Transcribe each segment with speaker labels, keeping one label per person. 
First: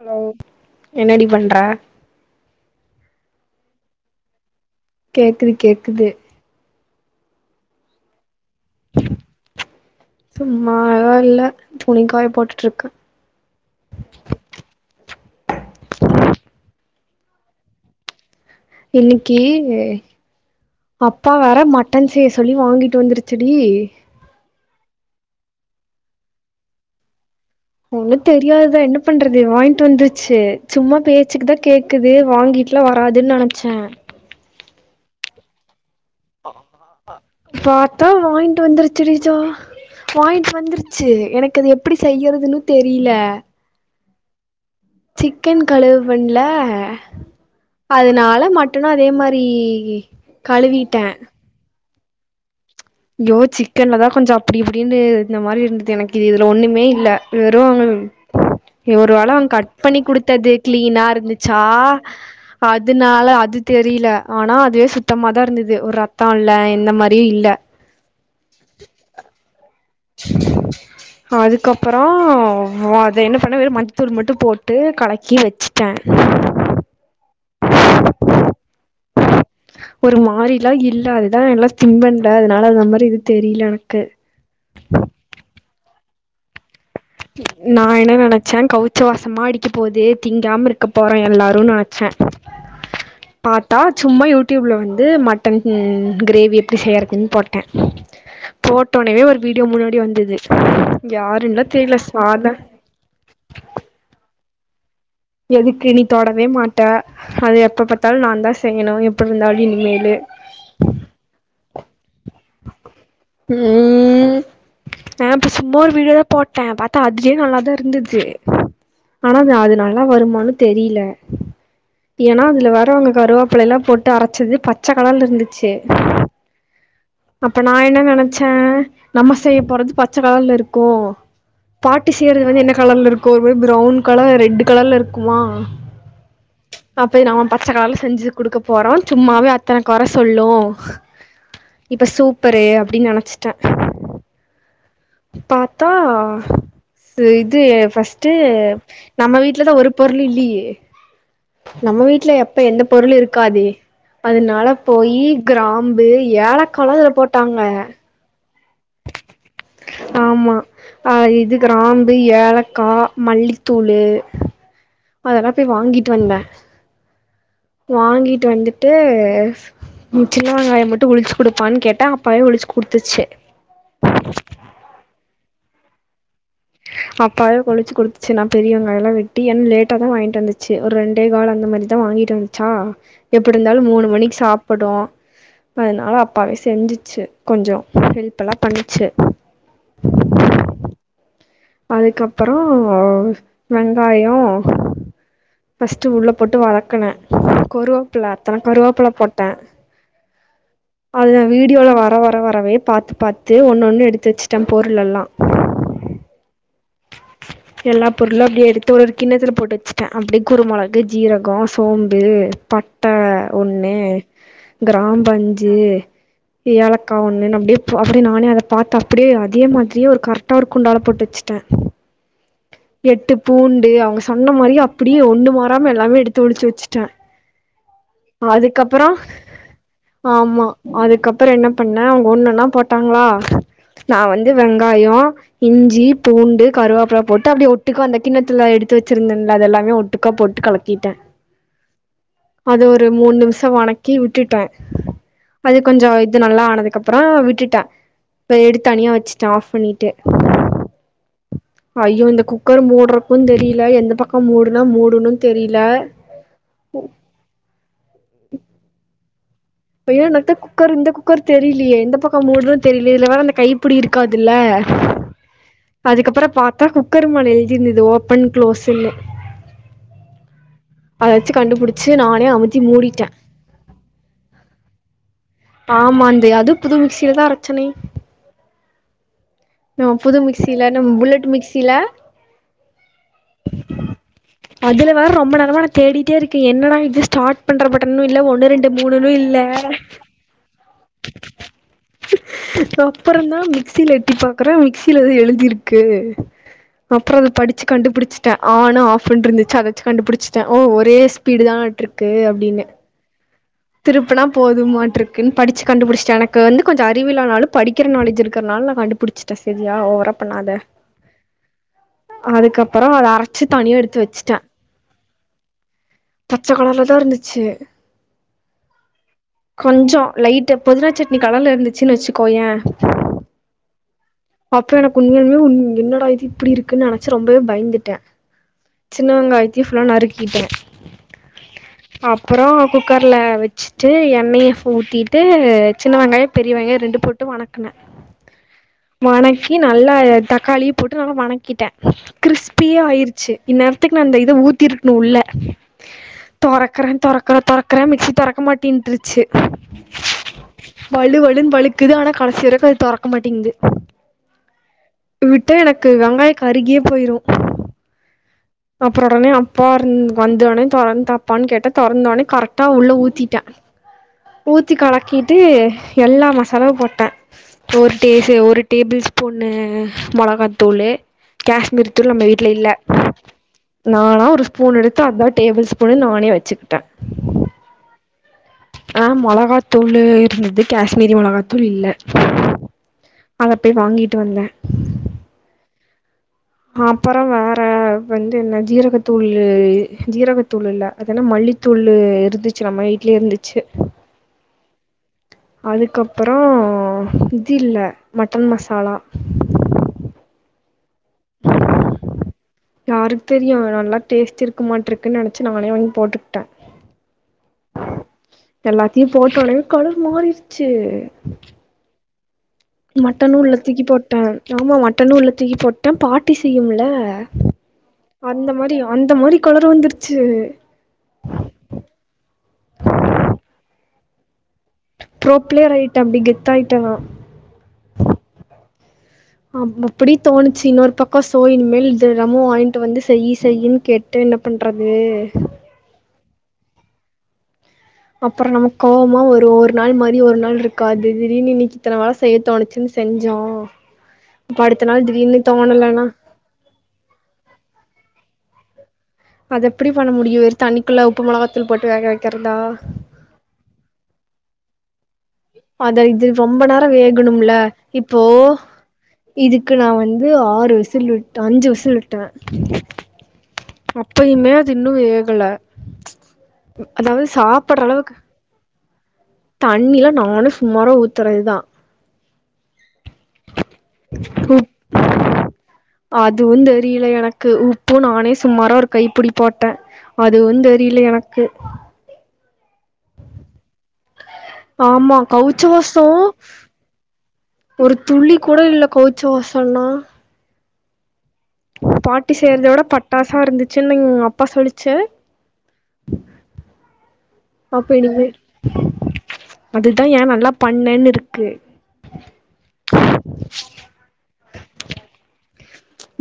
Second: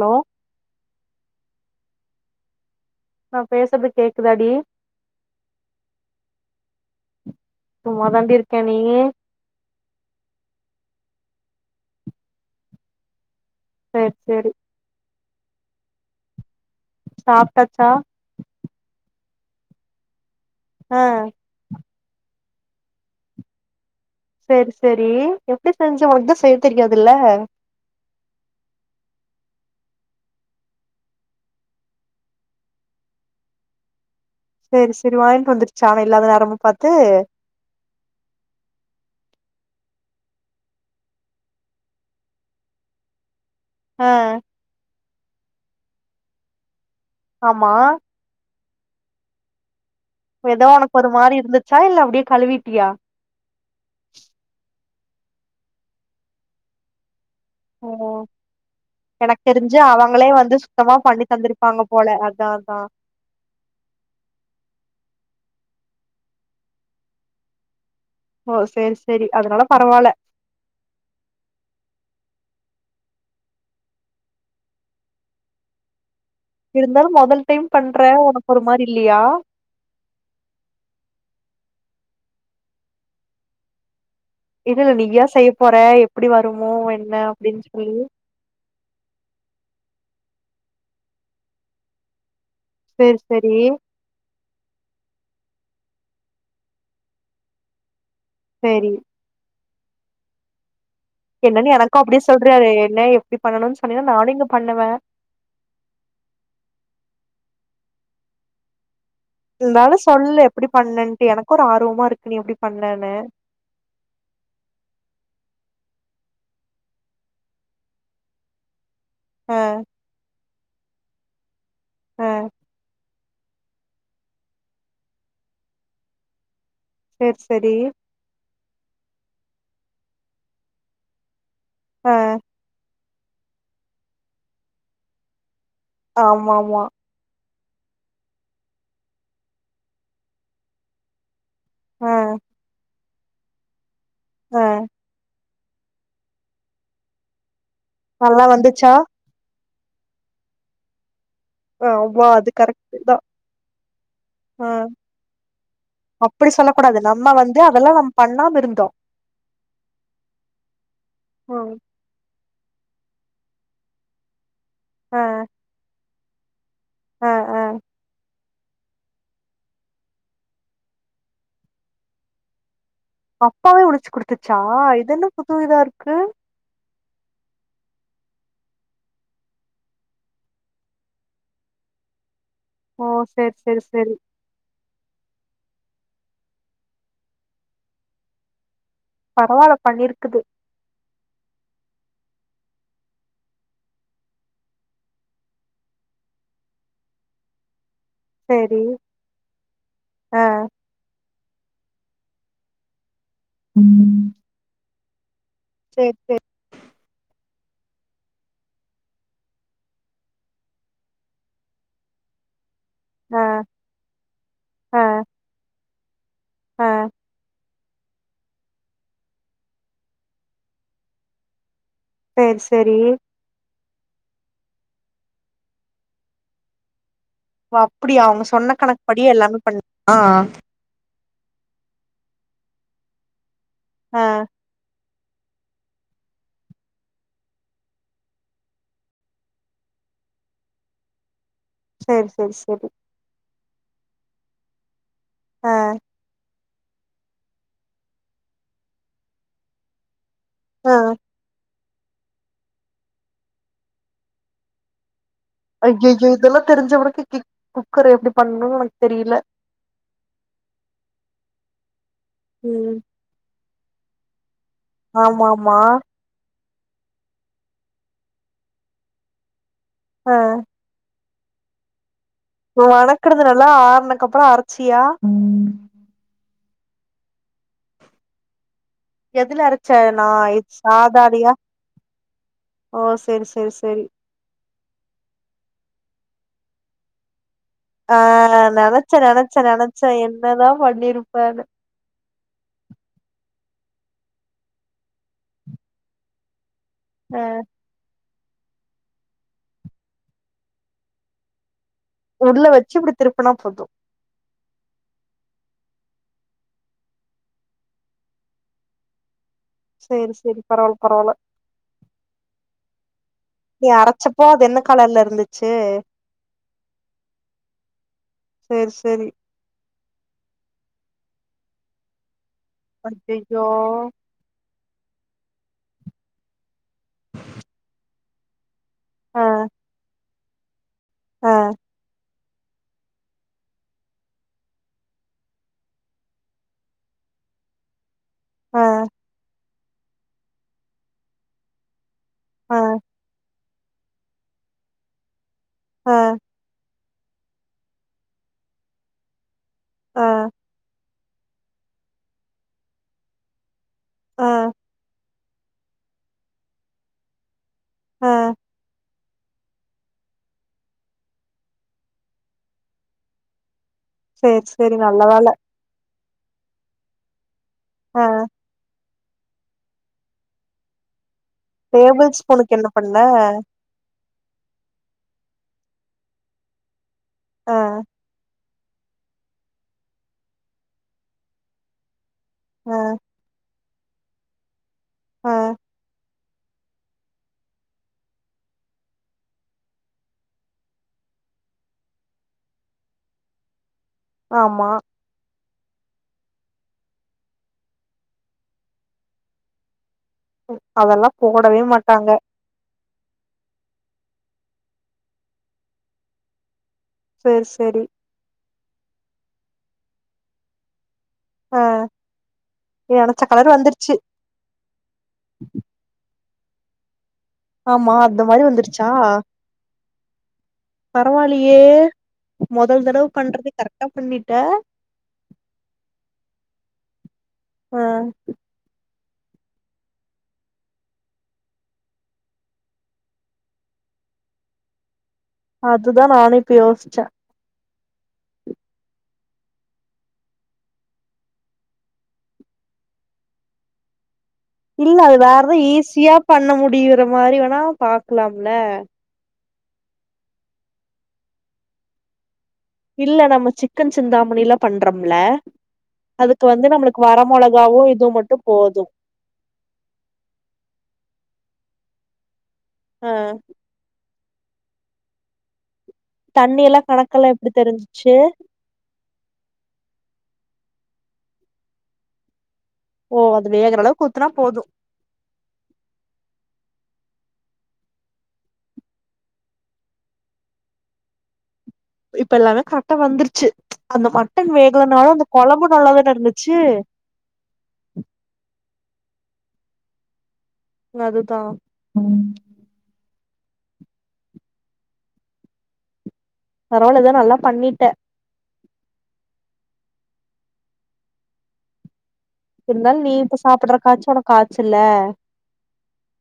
Speaker 1: Hello என்னடி பண்ற
Speaker 2: நா பேசறது கேக்குதாடி
Speaker 1: கேக்குது கேக்குது
Speaker 2: சும்மா தாண்டி இருக் க நீயி
Speaker 1: அத இல்ல துணிக்காய போட்டுட்டு இருக்கு
Speaker 2: சேரி சேரி
Speaker 1: [inaudible]
Speaker 2: சாப்ட்டாச்சா
Speaker 1: இன்னிக்கி
Speaker 2: ஆ
Speaker 1: அப்பா வேற மட் ட்டன் செய்ய சொல்லி ஓங்கிட்ட வந்துருச்சுடி
Speaker 2: சேரி சேரி எப்டி செஞ்ச உனக்கு தா செய்ய தெரியாதுல்ல
Speaker 1: ஒண்ணு தெரியாது. என்ன பண்றது வாங்கிட்டு வந்துச்சு சும்மா பேச்சுக்குதா கேக்குது வாங்கிட்டுலா வராதுன் நனைச்சே
Speaker 2: சேரி சேரி வாங்கின்ட்டு வந்துச்சு அவன் இல்லாத நேரமா பாத்து
Speaker 1: பாத்தா வாங்கிட்டு வந்துருச்சுடி ஜோ வாங்கிட்டு வந்துருச்சு எனக்கு அது எப்டி செய்யறதுன்னு தெரில
Speaker 2: ஆ
Speaker 1: சிக்கன் கழுவுண்ல
Speaker 2: ஆமா
Speaker 1: அதனால மட் டனா அதே மாரி
Speaker 2: ஏதோ ஓனக்கு ஒரு மாரி இருந்துச்சா இல்ல அப்டியே கழுவி
Speaker 1: யோ சிக்கன்ல தா கொஞ்ச அப்டி இப்டி அப்டின்ட்டு இந்த மாரி இருந்தது எனக்கு இதுல ஒன்னுமே இல்ல வெறவாங்க
Speaker 2: ஓ
Speaker 1: ஒரு வேள
Speaker 2: எனக்கு
Speaker 1: அவங்க கட்
Speaker 2: தெரிஞ்சு
Speaker 1: பண்ணி
Speaker 2: அவங்களே
Speaker 1: குடுத்தது
Speaker 2: வந்து சுத்தமா
Speaker 1: கிளீனா
Speaker 2: பண்ணி
Speaker 1: இருந்துச்சா
Speaker 2: தந்திருப்பாங்க போல அதா அதா
Speaker 1: அதுனால அது தெரில ஆனா அது சுத்தமாதாருந்தது து ஒரு ரத்த இல்ல இந்த மாரி இல்ல
Speaker 2: ஓ சரி சரி அதனால பரவால்ல
Speaker 1: அதுக்கப்பறோ அத என்ன பண்ணோ வெரு மஞ்சத்தூள் மட்டு போட்டு கலக்கி வச்சிட்டே
Speaker 2: இருந்தாலு மொதல் டைம் பண்ற ஒனக்கு ஒரு மாரி இல்லையா
Speaker 1: ஒரு மாரிலா இல்ல அதுதா என்னால திங் பண்ல அதனால அந்த மாரி இது தெரியல எனக்கு
Speaker 2: இதுல நீயா செய்ய போற எப் டி வருமோ என்
Speaker 1: நா என்ன நெனைச்சே கவுச்சி வாசமா அடிக்க போது திங்காம இருக்க போறோ எல்லாருனு நெனச்சே
Speaker 2: சேரி சேரி
Speaker 1: பாத்தா சும்மா யூட் ட்யூப்ல வந்து மட்டன் கிரேவி எப்படி செய்யறதுன்னு போட்டே
Speaker 2: சேரி
Speaker 1: போட்டோனவே ஒரு வீட் யோ முன்னாடி வந்துது யாருன்லா
Speaker 2: க்கோ அப்டி
Speaker 1: சாதா
Speaker 2: சொல்றாறு இல்ல எப்டி பண்ணணும்னு சொன்னீனா நானு ங்கு பண்ணுவ
Speaker 1: எதுக்கு நீ தொடவே மாட்ட அது எப்ப பாத்தாலு நா தா செய்யணு எப்டி
Speaker 2: இருந்தாலு
Speaker 1: இனிமேலு
Speaker 2: சொல்லு எப்டி பண்ணன்ட்டு எனக்கு ஒரு ஆர்வமா இருக்கு நீ எப்படி பண்ணனு
Speaker 1: ம் ஆ இப்ப சும்மா ஒரு வீடியோதா போட்டே பாத்தா அதுலயே நல்லாதா இருந்துது ஆனாவே
Speaker 2: ஆ
Speaker 1: அது நாலு மானு தெரியல
Speaker 2: ஆ
Speaker 1: ஏனா அதுல வரவங்க கருவாப்பழ லா போட்டு அரைச்சது பச்ச கலர்ல இருந்துச்சு
Speaker 2: சேரி
Speaker 1: அப்ப நா
Speaker 2: சேரி
Speaker 1: என்ன நெனைச்சே ஆ நம்ம செய்ய போறது பச்ச கலர்ல இருக்கு பாட்டி
Speaker 2: ஆ
Speaker 1: செய்றது வந்து என்ன கலர்ல இருக் கொர்மார் ப்ரவுன் கலர் ரெட்டு கலர்ல இருக்குமா
Speaker 2: ஆமாமா
Speaker 1: ச் நாலு செஞ்சு கொடுக்க போறோ சும்மாவே அத்தன கொர சொல்லு இப்ப
Speaker 2: ஆ
Speaker 1: சூப்பரு அப்டின்னு நென ச்டே
Speaker 2: ஆ
Speaker 1: பாத்தா ஸெ து ஃபர்ஸ்டு
Speaker 2: நல்லா வந்துச்சா
Speaker 1: நம்ம வீட்ல தா ஒரு பொருள் இல்லயே
Speaker 2: ஆ
Speaker 1: நம்ம
Speaker 2: வா
Speaker 1: வீட்ல
Speaker 2: அது
Speaker 1: எப்ப எந்த
Speaker 2: கரெக்ட்
Speaker 1: பொருள்
Speaker 2: தா
Speaker 1: இருக்காதே அதனால
Speaker 2: ஆ
Speaker 1: போய் கிராம்பு
Speaker 2: அப்டி சொல்ல
Speaker 1: ஏலக்காலா
Speaker 2: கூடாது
Speaker 1: இதுல
Speaker 2: நம்ம வந்து
Speaker 1: போட்டாங்க
Speaker 2: அதெல்லா நம்ம பண்ணாம இருந்தோ
Speaker 1: ஆமா அ இது
Speaker 2: ம்
Speaker 1: கிராம்பு ஏ ஏலக்கா மல்லித்தூளு
Speaker 2: ஆ
Speaker 1: அதெல்லா போய் வாங்கிட் தொன்ன
Speaker 2: ஆ ஆ
Speaker 1: வாங்கிட் ட்டு வந்துட்டு சின்ன வெங்காயோ மட்டு ஒழிச்சு குடுப்பானு கேட்டா அப்பவே ஒழிச்சு [unintelligible] குடுத்துச்சு
Speaker 2: காவே உழிச்சு குடுத்துச்சா இதன்ன புதுஇதா இருக்கு
Speaker 1: அப்பாவே உழிச்சு குடுத்துச்சு நா பெரிய வெங்காயோலா வெட்டி ஏனா லேட்டா தா வாங்கிட்டு வந்துச்சு ஒரு ரெண்டே கால் அந்த மாரிதா வாங்கிட்டு வந்து சா
Speaker 2: ஓ
Speaker 1: எப்டி
Speaker 2: சேரி
Speaker 1: இருந்தாலு
Speaker 2: சேரி
Speaker 1: மூணு
Speaker 2: சேரி
Speaker 1: மணிக்கு சாப்பிடு ப அதனால அப்பாவே செஞ்சிச்சு கொஞ்சோ ஹெல்ப்பல்லா பண்ணி
Speaker 2: பரவால்ல பண்ணிருக்குது
Speaker 1: அதுக்கப்பறோ வெங்காயோ ஃபர்ஸ்ட் உள்ள போட்டு வதக்குனே ப்ல அத்தன
Speaker 2: சேரி
Speaker 1: கருவாப்பல போட்டே
Speaker 2: ஆ
Speaker 1: அது நா வீடியோல வர வர வரவே பாத்து பாத் து ஒண்ணு ஒண்ணு எடுத்து வச்சுட்டே போர் பிள்ளல்லா
Speaker 2: செரி செரி
Speaker 1: எல்லா பொருளு அப்டியே எடுத்து ஒரு கிண்ணத்துல போட்டு வச்சுட்டே அப்டியே குருமொளகு ஜீரகோ சோம்பு பட் ட்ட
Speaker 2: ஆ
Speaker 1: ஒண்ணு
Speaker 2: ஆ
Speaker 1: கிராம்பு அஞ்ஜு
Speaker 2: ஆ
Speaker 1: ஏலக்கா ஒண்ணுனு அப்டியே ஸோ அப்டி நானே அத பாத்து அப்டியே அதயே மாதிரியே ஒரு கரெக்டா ஒரு குண்டால போட்டாச்சு த்த
Speaker 2: சேரி செரி
Speaker 1: ஏ அவுங்க சொன்ன மாரியே அப்டியே ஒண்ணு மாறாம எல்லாமே எடுத்து ஒளிச்சு வச்சிட்டே
Speaker 2: ஓ அப்டியா அவங்க சொன்ன கணக்கு படியே எல்லாமே பண்ணியா
Speaker 1: அப்பறோ என்ன பண்ண அவங்க ஒண்ணுன்னா போட்டாங்களா நா
Speaker 2: ஆ
Speaker 1: வந்து வெங்காயோ இஞ்சி பூண்டு கருவாப்புல போட்டு அப்பயே ஒட்டுக்கா அந்த கிண்ணத்துல எடுத்து வச்சிருந்தேன்ல அதெல்லாமே ஒட்டுக்கா போட்டு கலக்கிட்டே
Speaker 2: சரி சரி
Speaker 1: அது
Speaker 2: சரி
Speaker 1: ஒரு மூணு நிமிஷோ வணக்கி விட்டுட்டே
Speaker 2: ஆ
Speaker 1: அது கொஞ்ச இது நல்லா ஆனது அதுக்கப்புற விட்டுட்டே இப்ப எடுத்து தனியா வச்சுட்டே ஆஃப் பண்ணிட்டு
Speaker 2: ஆ
Speaker 1: ஐயோ இந்த குக்கர் மூடுறக்கும்ன்னு தெரில எந்த பக்கம் மூடுனா மூடணும்
Speaker 2: ஐயோயோ இதெல்லா தெரிஞ்ச உனக்கு கிக குக்கர் எப்படி பண்ணணும்னு எனக்கு தெரியல
Speaker 1: அப்பயும் எனக்கு தா குக்கர் இந்த குக்கர் தெரியலையே எந்த பக்கம் மூடுன்னனு
Speaker 2: ம்
Speaker 1: தெரியலே இதுல வேற அந்த கை அப்டி இருக்காதுல்ல
Speaker 2: ஆமா ஆமா
Speaker 1: -த்தா குக்கர் மேல எழுதி இருந்தது ஓப்பன் க்ளோஸ்ன்னு
Speaker 2: ஆ
Speaker 1: அத வச்சு கண்டுபுடிச்சு நானே அமுத்தி மூடிட்டே
Speaker 2: வணக்குது நல்லா ஆறனக்கப்புற அரைச் சியா
Speaker 1: ஆமா அந்த அது புது மிக்சிலதா அரைச்சனே
Speaker 2: எதுல அரச்ச
Speaker 1: நம்
Speaker 2: நா
Speaker 1: புது மிக்சில நம் புல்லட்
Speaker 2: சாதாலியா
Speaker 1: மிக்சில
Speaker 2: ஓ சேரி சேரி சேரி
Speaker 1: அதுல வேற ரொம்ப நேரமா நா தேடி ட்டே இருக்கு என்னடா இது ஸ்டாட்
Speaker 2: ஆ
Speaker 1: பண்றப்பட்டனு இல்ல ஒண்ணும் ரெண்டு
Speaker 2: நெனச்ச
Speaker 1: மூணு
Speaker 2: நெனச்ச
Speaker 1: இல்ல
Speaker 2: நெனச்ச என்னதா பண்ணிருப்பேன்னு
Speaker 1: அப்பற தா சிலட்டிப்பா அப்புற மிக்சில எழுதிருக்கு அப்புற
Speaker 2: ஆ
Speaker 1: அத படிச்சு கண்டுபுடிச்சு ட்ட ஆன்னு ஆஃப்ன்ட்டு இருந்துச்சு அத வச்சி கண்டுபுடிச்சட்டே ஓ ஒரே ஸ்பீடுதான்
Speaker 2: உள்ள வச்சு இப்டி திருப்பனா போ
Speaker 1: திருப்புனா போதுமாட்ட இருக்குன் படிச்சு கண்டுபுடிச்சுட்டே. எனக்கு வந்து கொஞ்ச அறிவு இல்லனாலு படிக்கிற நாலேஜ் இருக்கறனால நா கண்டுபுடிச் சுட்டே செரியா ஓவரா
Speaker 2: சேரி சேரி
Speaker 1: பண்ணாத.
Speaker 2: பரவால்ல பரவால்ல
Speaker 1: அதுக்கப்புறோ அத அரச்சு
Speaker 2: நீ
Speaker 1: தனியா எடுத்து
Speaker 2: அரச்சப்போ
Speaker 1: வச்சுட்டே.
Speaker 2: அது என்ன கலர்ல இருந்துச்சு
Speaker 1: பச்ச கலர்லதா இருந்துச்சு.
Speaker 2: சேரி சேரி
Speaker 1: கொஞ்சோ லைட்டா பொதினா சட்னி கலர்ல இருந்துச்சுன்னு வச்சு க்கோயே
Speaker 2: ஐயையோ
Speaker 1: அப்புறோ எனக்கு உண்மையாலுமே து உன் என்னடா இது இப்பிடி இருக்குன்னு நெனைச்சு ரொம்பவே பயந்துட்டே. சின்ன
Speaker 2: ஆ
Speaker 1: வெங்காயத்தயு ஃபுல்லா நறுக் க்கிட்டே
Speaker 2: ஆ
Speaker 1: அப்பறோ குக்கர் ல வச்சிட்டு எண்ணையு ஊத்திட்டு சின்ன வெங்காயோ பெரிய வெங்காயோ ரெண்டு போட்டு வனக்குனே.
Speaker 2: ஆ
Speaker 1: வனக் கி நல்லா தக்காளியு போட்டு நல்லா வனக்கிட்டே.
Speaker 2: ஆ
Speaker 1: கிரிஸ்பியா ஆயிருச்சு. இந்நேரத்துக்கு நா அந்த இத ஊத்திருக்கணு உள்ள.
Speaker 2: ஆ
Speaker 1: தொறக்கறே தொறக்கற தொற க்கற மிக்சி தொறக்க மாட்டின்ட்ருச்சு.
Speaker 2: ஆ
Speaker 1: வழுவழுன்னு வழுக்குது ஆனா கடைசி வரைக்கு அது தொறக்க மாட்டேங்குது.
Speaker 2: ஆ
Speaker 1: விட்டா எனக்கு வெங்காயோ கருகியே போயிரு.
Speaker 2: ஆ
Speaker 1: அப்புறோ உடனே அப்பா இருந் வந்தவுடனே தொறந்து தாப்பான்னு கேட்டே தொறந்தோடனே கரெக்டா உள்ள ஊத்திட்டே.
Speaker 2: சேரி
Speaker 1: ஊத்தி
Speaker 2: சேரி நல்ல வேல
Speaker 1: கலக்கிட்டு எல்லா மசாலாவு போட்டே ஒரு
Speaker 2: ஆ
Speaker 1: டே சே ஒரு டேபிள் ஸ் பூனு மொளகாத்தூளு காஷ்மீர் தூள்
Speaker 2: டேபிள்
Speaker 1: நம்ம வீட்ல
Speaker 2: ஸ்பூனுக்கு என்ன
Speaker 1: இல்ல.
Speaker 2: பண்ண
Speaker 1: நானா ஒரு ஸ்பூன் எடுத்து அதா டேபிள் ஸ்பூனுன்னு நானே வச்சுக்கிட்டே.
Speaker 2: ஆ
Speaker 1: ஆ மொளகாத்தூளு இருந்துது காஷ்மீரி மொளகாத்தூள் இல்ல.
Speaker 2: ஆ
Speaker 1: அத போய் வாங்கிட்டு வந்தே.
Speaker 2: ஆ
Speaker 1: அப்புறோ வேற வந்து என்ன ஜீரகத்தூளு இ ஜீரகத்தூளு இல்ல அது என்ன மல்லித்தூளு இருந்துச்சு நம்ம வீட்லயே இருந்துச்சு.
Speaker 2: ஆமா.
Speaker 1: அதுக்கப்பறோ இது இல்ல மட்டன் மசாலா
Speaker 2: அதெல்லா போடவே மாட்டாங்க
Speaker 1: யாருக்கு தெரியு நல்லா டேஸ்ட்டு இருக்கு மாட்டுருக்குன்னு நினைச்சு நானே வாங்கி போட்டுக்கிட்டே
Speaker 2: செரி செரி
Speaker 1: எல்லாத்தையு போட்ட உடனே கலர் மாறிடுச்சு
Speaker 2: ஆ நெனச்ச
Speaker 1: மட்டனு
Speaker 2: கலர்
Speaker 1: உள்ளத்தூக்கி
Speaker 2: வந்துருச்சு
Speaker 1: போட்டே ஆமா மட்டனு உள்ளத்தூக்கி போட்டே பாட் ட்டி செய்யும்ல
Speaker 2: ஆமா அந்த மாரி வந்துருச்சா
Speaker 1: அந்த மாரி கலர் வந்துருச்சு
Speaker 2: பரவாயில்லயே மொதல் தடவ பண்றது கரெக்டா பண்ணிட்ட
Speaker 1: ப்ரோ பிளேர் ஆயிட்டே அப்டி கெத்தாயிட்டே நா
Speaker 2: ஆ
Speaker 1: அம் அப்டி தோணுச்சு இன்னொரு பக்கோ சோ இனிமேல் திணமு வாங்கிட்டு வந்து செய் செய்ன்னு கேட்ட என்ன பண்றது
Speaker 2: அதுதா நானு இப்ப யோசிச்சே
Speaker 1: அப்பறோ நமக்கு கோவமா வரு ஒரு நாள் மாரி ஒரு நாள் இருக்காது திடீர்னு இன்னைக்கு இத்தன வேல செய்ய தோணுச்சுன்னு செஞ்சோ இப்ப அடுத்த
Speaker 2: இல்ல
Speaker 1: நாள்
Speaker 2: அது
Speaker 1: திடீர்னு
Speaker 2: வேறது
Speaker 1: தோணலன்னா
Speaker 2: ஈஸியா பண்ண முடியிற மாரி வேணா பாக்கலாம் இல்ல
Speaker 1: அது எப்டி பண்ண முடியு தன்னிக்குள்ள உப்பு மொளகாத்தூள் போட்டு வேக வைக்க
Speaker 2: இல்ல நம்ம சிக்கன் சிந்தாமணிலா பண்றோம்ல
Speaker 1: அத இது
Speaker 2: அதுக்கு
Speaker 1: ரொம்ப
Speaker 2: வந்து
Speaker 1: நேரோ
Speaker 2: நம்மளுக்கு வர
Speaker 1: வேகணும்ல
Speaker 2: மொளகாவு இதுவு
Speaker 1: இப்போ
Speaker 2: மட்டு போது
Speaker 1: இதுக்கு நா வந்து ஆறு விசில் விட்டு அஞ்சு விசி ல்விட்டே
Speaker 2: ஆ
Speaker 1: ப்பயுமே அது இன்னு வேகல
Speaker 2: தண்ணி எல்லா
Speaker 1: அதாவது
Speaker 2: கணக்கெல்லா எப்டி
Speaker 1: சாப்பட்ற
Speaker 2: தெரிஞ்சிச்சு
Speaker 1: அளவுக்கு தண்ணிலா நானு சுமாரா ஊத்துறதுதா
Speaker 2: ஓ அது வேகற அளவுக்கு ஊத்துனா போது
Speaker 1: உப் க்கு உப்பு நானே சும்மாரா ஒரு கைப்பிடி போட்டே அதுவு தெரியல எனக்கு
Speaker 2: தெல்லாமே கரெக் மட்ட வந்துருச்சு அந்த மட்டன் வேகலைனாலு
Speaker 1: ஆமா
Speaker 2: அந்த
Speaker 1: கவுச்ச
Speaker 2: கொழம்பு
Speaker 1: வாசோ
Speaker 2: நல்லாதான இருந்துச்சு
Speaker 1: ஒரு துளி கூட இல்ல கவுச்ச வாசம்னா
Speaker 2: அது
Speaker 1: பாட்டி செய்யறத விட பட் பட்டாசா இருந்துச்சுனு எங்க அப்பா சொல்லிச்சு
Speaker 2: பரவால்லதா நல்லா பண்ணிட்ட
Speaker 1: அப்ப இனிமே அதுதா ஏ நல்லா பண்ணேன்னு இருக்கு
Speaker 2: இருந்தாலு நீ இப்ப சாப்புட்ற காச்சு உனக்கு காச்சுல்ல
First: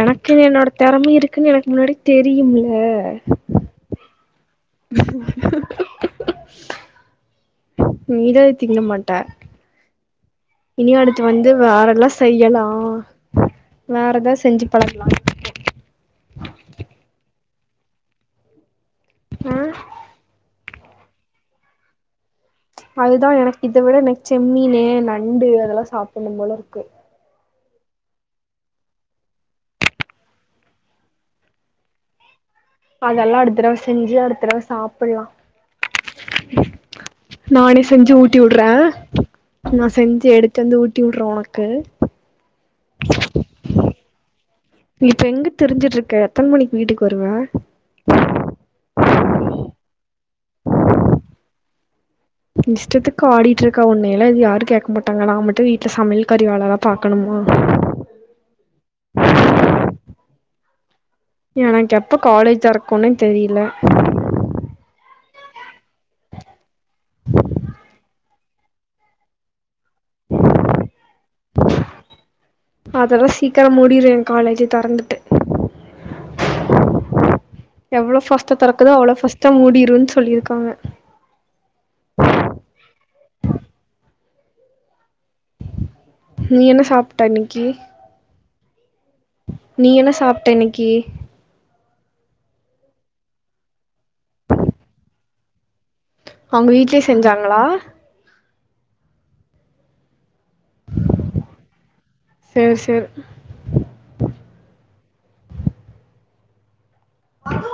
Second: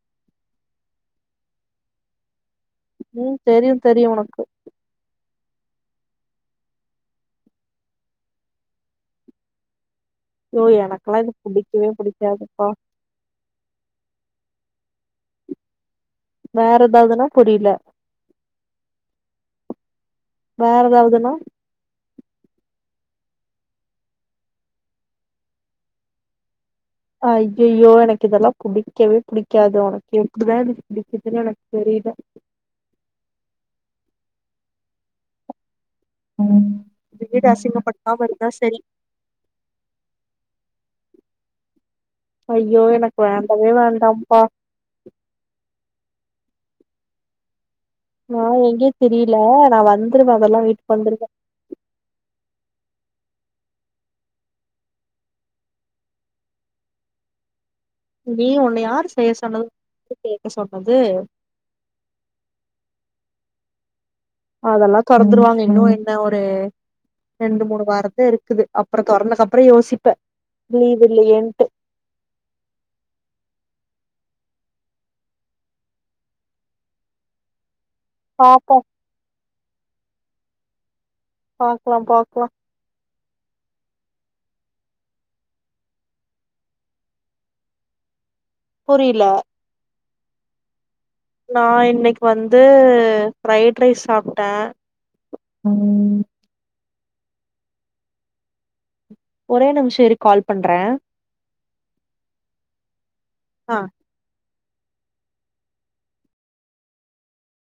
Speaker 1: எனக்குன்னு என்னோட திறம இருக்குன்னு எனக்கு முன்னாடி தெரியும்ல
Speaker 2: ம் தெரியு தெரியு உனக்கு
Speaker 1: நீ தா இது திங்கமாட்ட
Speaker 2: ஐயோ
Speaker 1: இனியு
Speaker 2: எனக்கெல்லா
Speaker 1: அடுத்து
Speaker 2: இது
Speaker 1: வந்து
Speaker 2: புடிக்கவே
Speaker 1: வேறல்லா செய்யலா
Speaker 2: புடிக்காதுப்பா
Speaker 1: வேறதா செஞ்சுப்
Speaker 2: வேற எதாவதுனா புரியல
Speaker 1: அ
Speaker 2: வேற எதாவதுன்னா
Speaker 1: அதுதா எனக்கு இதவிட எனக்கு செம்மீனு நண்டு அதெல்லா சாப்பிடனு போல இருக்கு
Speaker 2: அய்அய்யோ எனக்கு இதெல்லா புடிக்கவே புடிக்காது உனக்கு எப்படிதா இது பிடிக்குதுன்னு எனக்கு தெரியுல
Speaker 1: அதெல்லா அடுத்தரவ செஞ்சு அடுத்தரவ சாப்பலா
Speaker 2: இந்த வீடு
Speaker 1: நானே செஞ்சு
Speaker 2: அசிங்கப்படுத்தாம இருந்தா சரி
Speaker 1: ஊட்டிவுடுறே நா செஞ்சி எடுத்து வந்து ஊட்டிவுடுறே உனக்கு
Speaker 2: ஐயோ எனக்கு வேண்டவே வேண்டாம்ப்பா
Speaker 1: இப்ப எங்க திரிஞ்சிட்டு இருக்க எத்தன மணிக்கு வீட்டுக்கு வருவ
Speaker 2: ந எங்யே திரியல நா வந் த்துருவா அதெல்லா வீட்டுக்கு வந்துருவே
Speaker 1: இஷ்டத்துக்கு ஆடிட்டு இருக்கா உன்னையில இது யாரு கேட்கமாட்டாங்க நா மட்டு வீட்ல சமையல்காரி வேலதா பாக்கணுமா
Speaker 2: நீ உன்ன யாரு செய்ய சொன்னது [unintelligible] கேட்க சொன்னது
Speaker 1: இல்ல
Speaker 2: அதெல்லா தொறந்துருவாங்க இன்னு என்ன ஒரு ரெண்டு மூணு வாரத்த இருக்குது அப்புறோ தொறந்தக்கு அப்புறோ யோசிப் ப்ப லீவ் இல்லயேன்ட்டு
Speaker 1: க்கர மூடிரே எ காலேஜ தொறந்துட்டு எவ்ளோ பாஸ்ட
Speaker 2: பாப்போ
Speaker 1: தொறக்குதோ அவ்ளோ பாஸ்ட மூடிடுரு சொல்லிருக்கு [unintelligible]
Speaker 2: பாக்கலா பாக்கலா
Speaker 1: நீ என்ன சாப்ட்ட இன்னிக்கி
Speaker 2: புரியல
Speaker 1: நீ என்ன சாப்ட்ட இன்னிக்கி
Speaker 2: நா இன்னிக்கு வந்து ஃப்ரைட் ரைஸ் சாப்ட்ட
Speaker 1: அவுங்க வீட்லயே செஞ்சாங்களா
Speaker 2: ஒரே நிமிஷ இரு கால் பண்ற
Speaker 1: சேரி சேரி அதுவு